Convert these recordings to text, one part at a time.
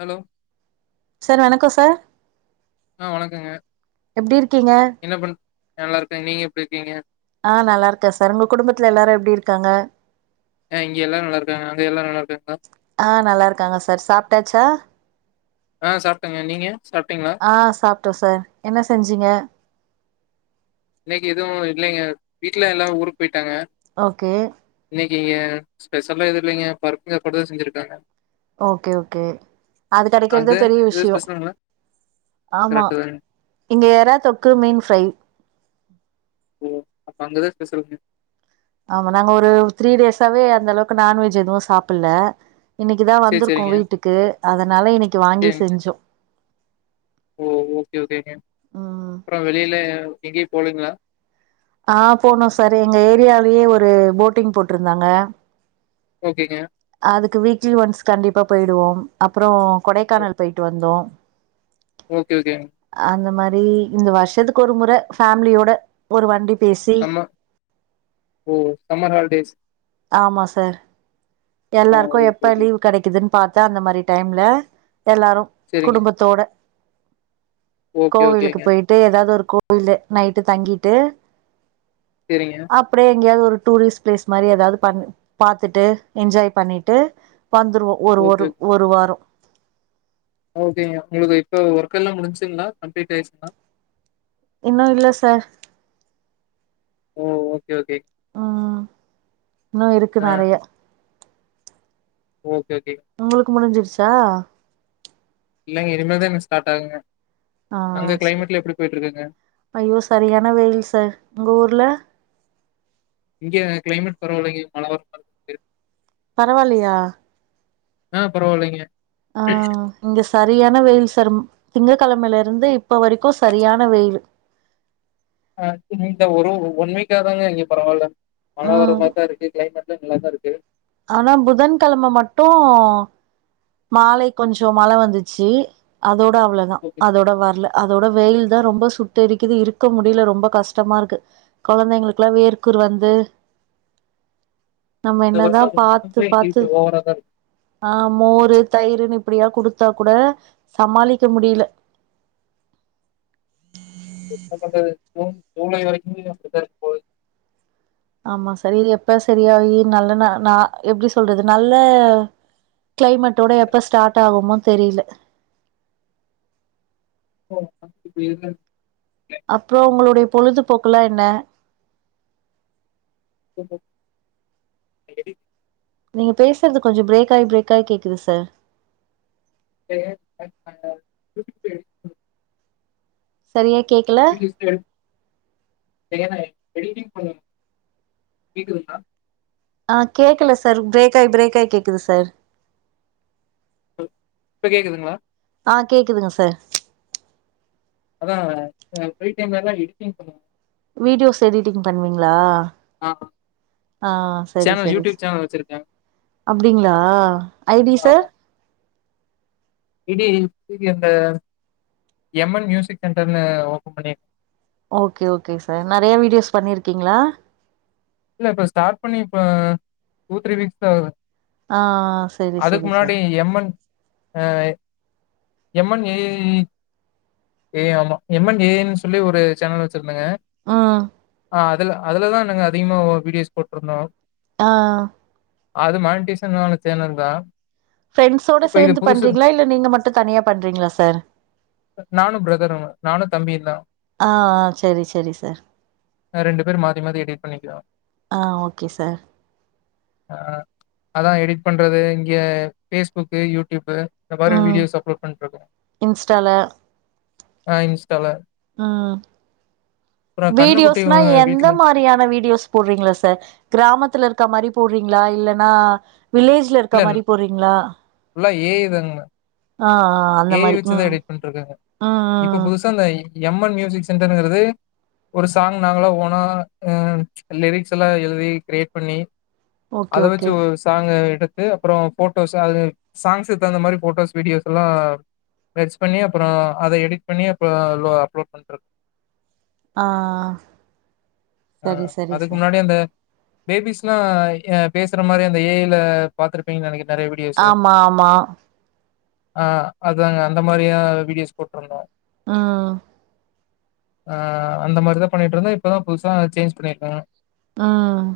Hello sir வணக்கோ sir ஆ வணக்கங்க எப்டி இருக்கீங்க என்ன பண் நல்லாருக்கே நீங்க எப்டி இருக்கீங்க ஆ நல்லா இருக்கே சார் உங்க குடும்பத்துல எல்லாரு எப்டி இருக்காங்க ஆ இங்க எல்லாரு நல்லா இருக்காங்க அங்க எல்லாரு நல்லா இருக்காங்களா ஆ நல்லா இருக்காங்க சார் சாப்ட்டாச்சா ஆ சாப்ட்டேங்க நீங்க சாப்ட்டீங்களா ஆ சாப்ட்டோ சார் என்ன செஞ்சீங்க இன்னைக்கு எதுவு இல்லேங்க வீட்ல எல்லாரு ஊருக் போய்ட் ட்டாங்க ஓகே [unintelligible] ங்க ஸ்பெஷலா எது இல்லைங்க பருப்பு சாப்பாடு தா செஞ்சிருக்காங்க ஓகே ஓகே அது அங்க கெடைக்கிற்தே பெரிய எது விஷ்யோ ஸ்பெஷலுங்களா ஆமா கரெக்ட் தாங்க இங்க எறா தொக்கு மீன் ஃரை ஓ அப்ப அங்கதா ஸ்பெஷலுங்க ஆமா நாங்க ஒரு த்ரீ டேஸாவே அந்த அளவுக்கு நான்வெஜ் எதுவு சாப்புல்ல இன்னிக்குதா சேரி வந்திருக்கோ சேரிங்க வீட்டுக்கு அதனால இன்னிக்கு வாங்கி சேரிங்க செஞ்சோ ஓ ஓகே ஓகேங்க ம் போளிங்களா ஆ போனோ சார் எங்க ஏரியாலயே ஒரு போட்டிங் போட்ருந்தாங்க ஓகேங்க அதுக்கு வீக்லி ஒன்ஸ் கண்டிப்பா போயிடுவோ அப்றோ கொடைக்கானல் போய்ட்டு வந்தோ ஓகே ஓகேங்க [unintelligible] இந்த வருஷத்துக்கு ஒரு முற பேமிலியோட ஒரு வண்டி பேசி [unintelligible] ஓ சம்மர் ஹாலிடேஸ் ஆமா சார் ஆ எல்லாருக்கு ஓகே எப்ப ஓகே லீவ் கெடைக்குதுன் பாத்தா அந்த மாதிரி டைம்ல எல்லாரு சேரிங்க குடும்பத்தோட ஓகே கோவிலுக்கு ஓகேங்க போயிட்டு எதாவது ஒரு [inaudible] நைட்டு தங்கிட்டு சேரிங்க அப்டே எங்யாவ்து ஒரு டூரிஸ் பிலேஸ் மாரி எதாவ்து பன்னு பாத்துட்டு என்ஜாய் பண்ணிட்டு வந்துருவோ ஒரு ஓகே ஒருவ் ஒரு வாரோ ஓகேங்க உங்ளுக்கு இப்ப ஒர்க் எல்லா முடிஞ்சுங்ளா கம்ப்ளீட் ஆயிருச்சுங்ளா இன்னு இல்ல சார் ஓ ஓக் ம் ம் இன்னு இருக்கு ஆ. நறைய ஓகே, ஓகே. உங்குளுக் முடிஞ்சிருச் தா இல்லைங்க இனிமேல்தா எனக் ஸ்டாட் ஆகுங்க அங்க ஆஹ் சரி கிளைமேட்லாம் எப்படி போயிட்டு இருக்குங்க? ஐயோ சரியான வெயில் சார் உங்க ஊர்ல இங்க கிளைமேட் பரவால்லைங்க மழை வர [unintelligible] பரவால்லியா ஆஹ் பரவால்லைங்க ஆஹ் இங்க சர் ரியான வெயில் சர் ம் திங்க கெழமைலருந்து இப்ப வரைக்கு சரியான வெயிலு அஹ் இந்த ஒரு ஒன் வீக்கா தாங்க இங்க பரவால்ல மழ வர்ற ம் மாரிதா க்ளைமேட் ல்ல நல்லாதாருக்கு ஆனா புதன் கெழம மட்டு மாலை கொஞ்சோ மழ வந்துச்சி அதோ ட அவ்ளதா ஓகே. அதோட வர்ல அதோட வெயில் த ரொம்ப சுட்டெரிக்குது இருக்க முடில ரொம்ப கஷ்டமாருக்கு கொழந்தைங்களுக்குலா வேர்கூர் வந்து நம்ம இந்த என்னதா வருஷம் பாத்து ரொம்பவே பாத்து ஹீட் ஓவரா தான் இருக்கு. ஆஹ் மோ தயிருனு இப்பிடியா குடுத்தா கூட சமாளிக்க முடில [unintelligible] ஜூன் ஜூலை வரைக்குமே அப்டிதா இருக்க போது ஆமா சர் இது எப்ப சரியாகி நல்ல ந நா எப்டி சொல்றது நல்ல கிளைமெட்டோட எப்ப ஸ்டாட் ஆகுமோ தெரில [inaudible] அப்றோ உங்களுடையப் பொழுதுபோக்கல்லா என்ன [inaudible] நீங்க பேசுறது கொஞ்சோ பிரேக்காயீ பிரேக்காய் கேக்குது சார் [unintelligible] சரியாய் [unintelligible] எடிட்டிங் பண்ணனு கேக்குதுங்ளா ஆ கேக்கல சார் பிரேக்காய் பிரேக்காய் கேக்குது சார் [unintelligible] இப்ப கேக்குதுங்ளா ஆ கேக்குதுங் சார் ஆ ஆ ஃப்ரி டைம்லா எடிட்டிங் பண்ணுவே வீடியோஸ் எடிட்டிங் பண்ணுவீங்ளா ஆ ஆ செரி சேனல் செரிஸ்ஸூ யூடியூப் சேனல் வச்சிருக்கே அப்டிங்களா I T sir E D இந்த எம் என் மியூசிக் சென்டர்னு ஓபன் பண்ணிர் ஓகே ஓகே சார் நெறைய வீடியோஸ் பண்ணிருக்கீங்ளா இல்ல இப்ப ஸ்டார்ட் பண்ணி இப்ப டூ த்ரீ வீக்ஸ் தா ஆகுது ஆ செரி அதுக்கு செரி முன்னாடி சார் எம் என் ஆ எம் என் ஏ ஏ ஈ ஏ ஆமா எம் என் ஏ ன் சொல்லி ஒரு சேனல் வச் இருந்தங்க ம் ஆ அதுல அதுலதான் அதிகமா ஓ வீடியோஸ் போட்ருந்தோ ஆ ஆ அது மேனன்டீஸ்ஸூ இல்லாத சேனல்க்கா ஃபிரேண்ட்ஸ்ஸோட சேந்து பண்றீங்ளா இல்ல நீங்க மட்டூ தனியா பண்றீங்ளா சார் நானு பிரதரு நானு தம்பியுந்தா ஆ ஆ செரி செரி சார் ரெண்டு பேர் மாத்தி மாத்தி எடிட் பண்ணிக்கிறோ ஆ ஓகே சார் அதா எடிட் பண்றது இங்க பேஸ்புக்கு யூடியூப்பு இந்த மாரி ம் வீடியோஸ் அப்லோட் பண்ட்ருக்கோ இன்ஸ்டால ஆ இன்ஸ்டால ஆ அப்புறம் கண்ணுக்குட்டி வீடியோஸ்னா அ எந்த வீட்ல மாரியான வீட் வீடியோஸ் போட்றீங்ளா சார் கிராமத்துல இருக்கா மாரி போட்றீங்ளா இல்லன்னா வில்லேஜ்ல இருக்கா இல்ல மாரி போட்றீங்ளா ஃபுல்லா ஏஐ தாங்க. ஆ ஆ அந்த ஏஐ மாரி வச்சு தான் உம் எடிட் உம் உம் எம் என் மியூசிக் சென்டர்ங்கிறது ஒரு சாங் நாங்களா ஓனா லிரிக்ஸ் எல்லா எழுதி கிரியேட் பண்ணி ஓகே அத வச்சு ஓகே ஒரு சாங்கு எடுத் து அப்றோ ஃபோட்டோஸ்ஸு [unintelligible] சாங்ஸ் தகுந்த மாரி ஃபோட்டோஸ் வீடியோஸ்ல்லா மெர்ஷ் பண்ணி அப்றோ அத எடிட் பண்ணி அப்லோ லோ அப்லோட் பண்றது ஆ ஆ ஆ அதுக்கு முன்னாடி அந்த பேபிஸ்ல்லா ஆ பேசுற மாரி அந்த ஏ ஐ ல பாத்திருப்பீங்கனு நெனைக்கறே ஆமா ஆமா ஆஹ் அதாங்க அந்த மாதிரியா வீடியோஸ் போட்டிருந்தோம் ஆஹ் ஆஹ் அந்த மாதிரிதான் பண்ணிட்டு இருந்தோம் இப்பதான் புது சேஞ்ச் பண்ணியிருக்கோம் ஆஹ்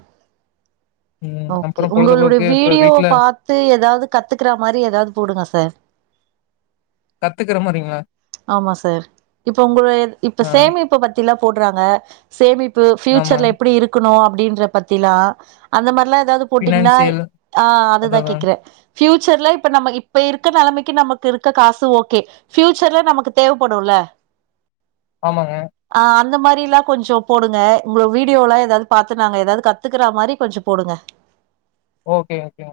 ம் ஓக்கே அப்புறம் உங்களுடைய பொழுதுபோக்கு இப்ப வீடியோ வீட்ல பாத்து ஏதாவது கத்துக்கற மாதிரி ஏதாவது போடுங்க சார் கத்துக்கற மாரிங்களா ஆமா சார் இப்போ உங்கலோய இப்ப ஆ சேமிப்பு பத்திலா போடுறாங்க சேமிப் பு ஆமா. ஃபியூச்சர்ல எப்படி இருக்கணு அப்டின்ற பத்திலா அந்த மாரிலா எதாது போட்டிங்னா ஃபினான்சியல் ஆ அதுதா அதான் அதான். கேக்குறே ஃபியூச்சர்ல இப்ப நம்ம இப்ப இருக்க நெலமைக்கு நமக்கு இருக்க காசு ஓகே ஃபியூ ஃப்யூச்சர்ல நமக்கு தேவப்படுல்ல ஆமாங்க. ஆ அந்த மாரி லா கொஞ்சோ போடுங்க உங்க வீடியோல ஏதாது பாத்து நாங்க ஏதாது கத்துக்குறா மாரி கொஞ்சோ போடுங்க ஓகே ஓகேங்க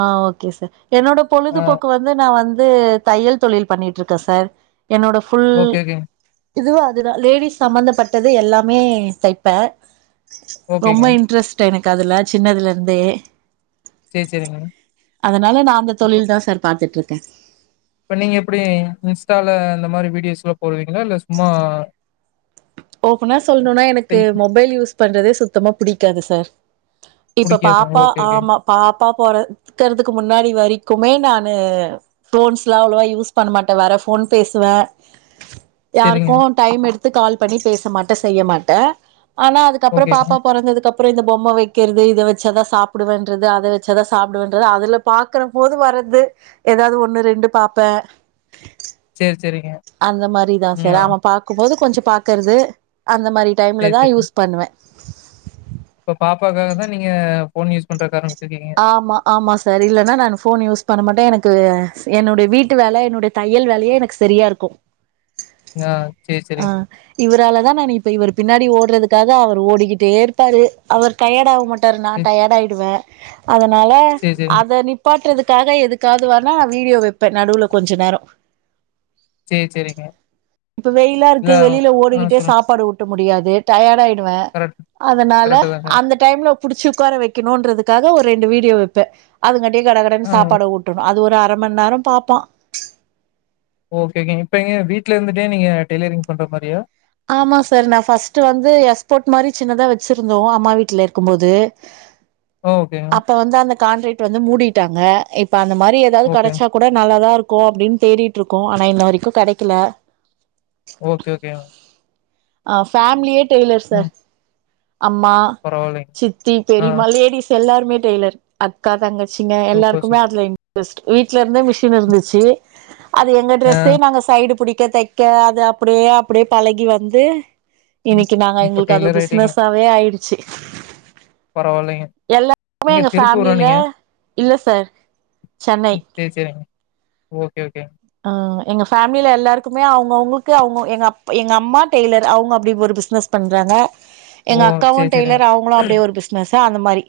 ஆ ஓகே சார் என்னோட ஆ பொழுதுபோக்கு வந்து நா வந் ந்து தையல் தொழில் பண்ணிட்ருக்க சார் என்னோட ஃபுல் ஓகே, ஓகேங்க. இதுவு அதுதா லேடிஸ் சம்ம்பந்தப்பட்டது எல்லாமே தைப்பே ரொம்ப ஓகேங்க. இன்ட்ரெஸ்ட் எனக் க் அதுல சின்னதுல இருந்தே சரி, சரிங்க. அதனால நா அந்த இப்ப தொழில்தா சார் பாத்துட்ரு க்க இப்ப நீங்க எப்டி இன்ஸ்டால அந்த மாரி வீடியோஸ்ல்லா போடுவீங்களா இல்ல சும்மா ஓபனா சொல்லணுன்னா எனக்கு மொபைல் யூஸ் பண்றதே சுத்தமா புடிக்காது சார் இப்ப புடிக்காது. பாப்பா ஓகே, ஓகே. ஆமா பா ப்பா போறக்கறதுக்கு முன்னாடி வரிக்குமே நானு ஃபோன்ஸ் லா அவ்ளோவா யூஸ் பண்ண மாட்டே வர ஃபோன் பேசுவ சரிங்க. யாருக்கோ டைம் எடுத் த்து கால் பண்ணி பேச மாட்ட செய்ய மாட்ட ஆனா அதுக்கப்புறம் ஓகேங்க. பாப்பா பொறந்ததுக் கப் அப்றோ இந்த பொம்ம வைக்கிறது இத வச்சாதா சாப்டுவேண்றது அத வச்சாதா சாப்டுவேண்றது அதுல பாக்குற போது வர்றது ஏதாவது ஒண்ணு ரெண்டு பாப்பே சரி, சரிங்க. அந்த மாரி தா ம். சார் ஆ. அவ பாக்கும் போது கொஞ்சோ பாக்கறது அந்த மரி டைம்ல தா யூஸ் பண்ணுவே ப்போ பாப்பாக்காக தா நீங்க ஃபோன் யூஸ் பண்ற காரண் ஆமா ஆமா சார் இல்லன்னா நானு ஃபோன் யூஸ் பண்ண மாட்டே எனக் க்கு என்னுடைய வீட்டு வேல என்னுடைய தையல் வேலையே எனக்கு செரியா இருக்கு ஆஹ் சேர் சரிங் இதாலதான் நானு இப்ப இவரு பின்னாடி ஓடுறதுக்காக அவர் ஓடிக்கிட்டே இருப்பாரு அவர் டையடாவ மாட் டர் நா ம். டயர்ட் ஆயிடுவேன் அதனால சரி, சரிங்க. அத நிப்பாற்றதுக் க்காக எதுக்காதுவானா வீடியோ வைப்பேன் நடுல கொஞ்ச நேரம் சரி, சரிங்க. இப்ப வெயிலா இல்ல இருக்கு வெளியில ஆ ஓடிக்கிட்டே சொல்லுங்க. சாப்பாடு வுட்டு முடியாது டயாடாயிடும் கரெக்ட் அதனால கரெக்ட்டு தாங்க. அந்த டைம்ல புடிச்சு உக்கார வைக்கணும்றதுக்கு அதுக்காக ஒரு ரெண்டு வீடியோ வைப்பேன் அது கிட் கடகடன்னு ஆ சாப்பாடு ஊட்டணும் அது ஒரு அரை மணி நேரம் பாப்பான் ஓகேங்க இப்ப எங்க வீட்டுல இருந்துட்டே நீங்க டெய்லரிங் பண்ற மாதிரியா ஆமா சார் நான் ஃபஸ்ட் வந்து எக்ஸ்போர்ட் மாதிரி சின்னதா வச்சிருந்தோம் அம்மா வீட்டுல இருக்கும்போது ஓ ஓகேங்க, அப்ப வந்து அந்த கண்ட்ரிக்ட் வந்து மூடிட்டாங்க இப்ப அந்த மாதிரி ஏதாவது ஓகேங்க. கடைச்சா கூட நல்லாதான் இருக்கும் ஓ அப்படின்னு தேடிட்டு இருக்கோம் ஆனா இன்ன வரைக்கும் கிடைக்கல ஓகே ஓகேங்க ஆ் ஃபேமிலியே டெய்லர் ம். சார் அம்மா பரவாயில்லைங்க. சித்தி ஆ பெரிமா லேடிஸ் எல்லாரும் எல்லாமே டெய்லர் அக்கா தங்க சிங்க சூப்பர், எல்லாருக்குமே சூப்பர். அதுல இன்ட்ரெஸ்ட் வீட்டலருந்தே மிஷின் இருந்துச்சு அது எங்க ஆ டிரஸ்ஸே நாங்க சைடு புடிக்க தைக்க தைக்க அது அப்படியே அப்படியே பழகி வந்து [inaudible] ம். இன்னைக்கு நாங்க இப்ப எங்களுக்கு அது டெய்லர் ஆயிட்டீங்க. பிசினஸாவே ஆயிடுச்ச [unintelligible] பரவாயில்லைங்க. எல்லாருமே எங்க திருப்பூரா ஃபேமிலில நீங்க? இல்ல சார் சென்னை ம். சரி, சரிங்க. ஓகே ஓகே ம் எங்க ஃபேம்லில எல்லாருக்குமே அவுங்கவுங்களுக்கு அவங்க எங்க அப் எங்க அம்மா டெய்லர் அவங்க அப்டி ஒரு பிஸ்னஸ் பண்றாங்க ஓ! எங்க அக்காவு சரி, சரிங்க. டெய்லர் அவங்களு அப்டியே ஒரு பிசினஸ் தா அந்த மாரி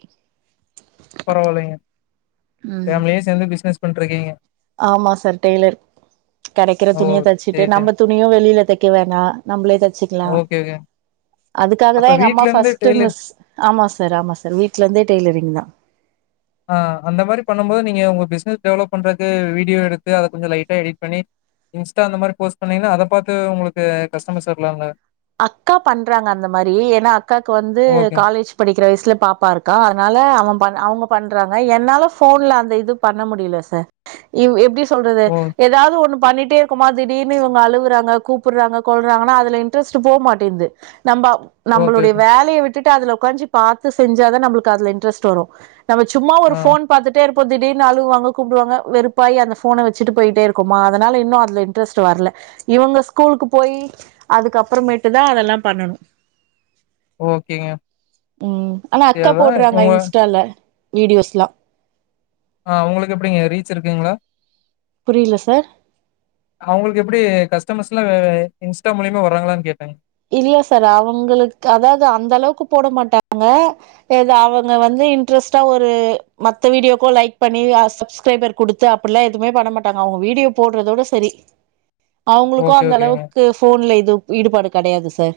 பரவால்லைங்க ம் பேமிலி சேந்து பிசினஸ் பண்ட்ருக்கீங்க. ஆமா சார் டெய்லர் கெடைக்கிற ஓ! துணிய தச்சிட்டு சரி, சரி. நம்ம துணியு வெளியில தை க்க வேணா நம்மளே தை ச்சுக்கலா ஓகே, ஓகே. அதுக்காக அப்ப தா எங்க அம்மா வீட்ல இருந்து ஃபர்ஸ்ட் டெய்லர் மிஸ் ஆமா சார் ஆமா சார் வீட்டுல இருந்தே டெய்லரிங் தா ஆஹ் அந்த மாதிரி பண்ணும் போது நீங்க உங்க பிசினனஸ் டெவலப் பண்றதுக்கு வீடியோ எடுத்து அத கொஞ்சோ லைட்டா எடிட் பண்ணி இன்ஸ்டா அந்த மாரி போஸ்ட் பண்ணீங்கன்னா அத பாத்து உங்களுக்கு கஸ்டமர்ஸ் வர்லால்ல அக்கா பண்றாங்க அந்த மாரி ஏனா அக்காக்கு வந்து ஓகே. காலேஜ் படிக்கிற வயசுல பாப்பா இருக்கா அதனால அவ பண் அவங்க பண்றாங்க என்னால ஃபோன்ல அந்த இது பண்ண முடியல சார் இவ் எப்டி சொல்றது ஓ ஏதாது ஒண்ணு பண்ணிட்டே இருக்கமா திடீர்னு இவங்க அழுவுறாங்க கூப்பிடுறாங்க கொல்றாங்கன்னா அதுல இன்ட்ரஸ்ட் போ மாட்டிங்குது. நம்ம ஓகே, நம்மளுடைய ஓகே. வேலைய விட் ட்டு அதுல உக்காஞ்சி பாத்து செஞ்சாதா நம்மளுக்கு அதுல இன்டரஸ்ட் வரு நம்ம சும்மா ஒரு ஆ ஃபோன் பாத்துட்டே இரு ப்போ திடீர்னு அழுவாங்க கூப்புடுவாங்க வெறுப்பாயி அந்த ஃபோன வச்சிட்டு போயிட்டே இருக்கோமா அதனால இன்னு அதுல இன்ட்ரஸ்ட் வர்ல இவங்க ஸ்கூலுக்கு போயி அதுக்கப்புறமேட்டு தா அதெல்லா பண்ணணு ஓகேங்க. உம் ஆனா சரி அக்கா அதான் போட்றாங்க உங்க இன்ஸ்டால. வீடியோஸ்லா ஆஹ் அவுங்களுக்கு எப்படிங்க ரீச் இருக்குங்களா. புரியல சார். அவங்களுக்கு எப்புடி கஸ்டமர்ஸ் எல்லா இன்ஸ்டா மூலியமா வர்றாங்களான் கேட்டங் இல்ல சார் அவங்களுக்கு அதாது அந்த அளவுக்கு போட மாட்டாங்க ஏ அவங்க வந்து இன்ட்ரெஸ்ட்டா ஒரு மத்த வீடியோக்கு லைக் பண்ணி சப்ஸ்கிரைபர் குடுத்து அப்படில்லா எதுவுமே பண்ண மாட்டாங்க அவங்க வீடியோ போடுறதோட சரி. அவுங்ளுக்கு ஓகே, அந்த ஓகேங்க. அளவுக்கு ஃபோன்ல இது ஈடுபாடு கெடையாது சார்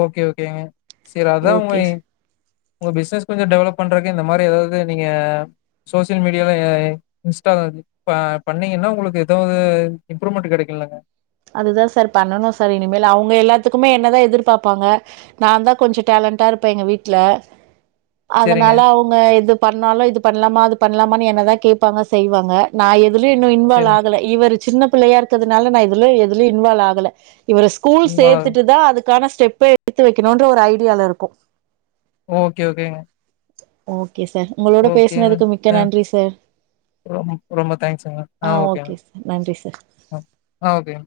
ஓகே ஓகேங்க சேரி அதா உங்க ஓகே சார் உங்க பிஸ்னஸ் கொஞ்ச டெவலப் பண்றக் கு இந்த மாரி ஏதாது நீங்க சோசியல் மீடியால எ இன்ஸ்டா ப பண்ணீங்கன்னா உங்களுக்கு ஏதாவது இம்ப்ரூவ்மெண்ட் கெடைக்கு இல்லங்க அதுதா சார் பண்ணனு சார் இனிமேல் அவங்க எல்லாத்துக்குமே என்னதா எதிர்பாப்பாங்க நா தா கொஞ்ச டேலண்டா இருப்ப எங்க வீட்ல செரிங்க அதனால அவங்க எது பண்ணாலு இது பண்லாமா அது பண்லாமா என்னதா கேப்பாங்க செய்வாங்க நா எ துலயு இன்னு இன்வால்வ் செரிங் ஆகல இவரு சின்ன பிள்ளையா இருக்கதுனால நா எதுல எதுலயு இன்வால்வ் ஆகல இவர ஸ்கூல் உங்கள சேத்துட்டு தா அதுக்கான ஸ்டெப்ப எடுத்து வெக்கணுன்ற ஒரு ஐடியால இருக்கோ ஓக்கே ஓக்கேங்க ஓக் கே சார் உங்களோட பேசுனதுக்கு மிக்க ஆ நன்றி சார் ரொம் ரொம்ப தேங்க்ஸுங்க ஆ ஓகேங்க ஓக்கே சார் நன்றி சார் ஆ ஆ ஓகேங்க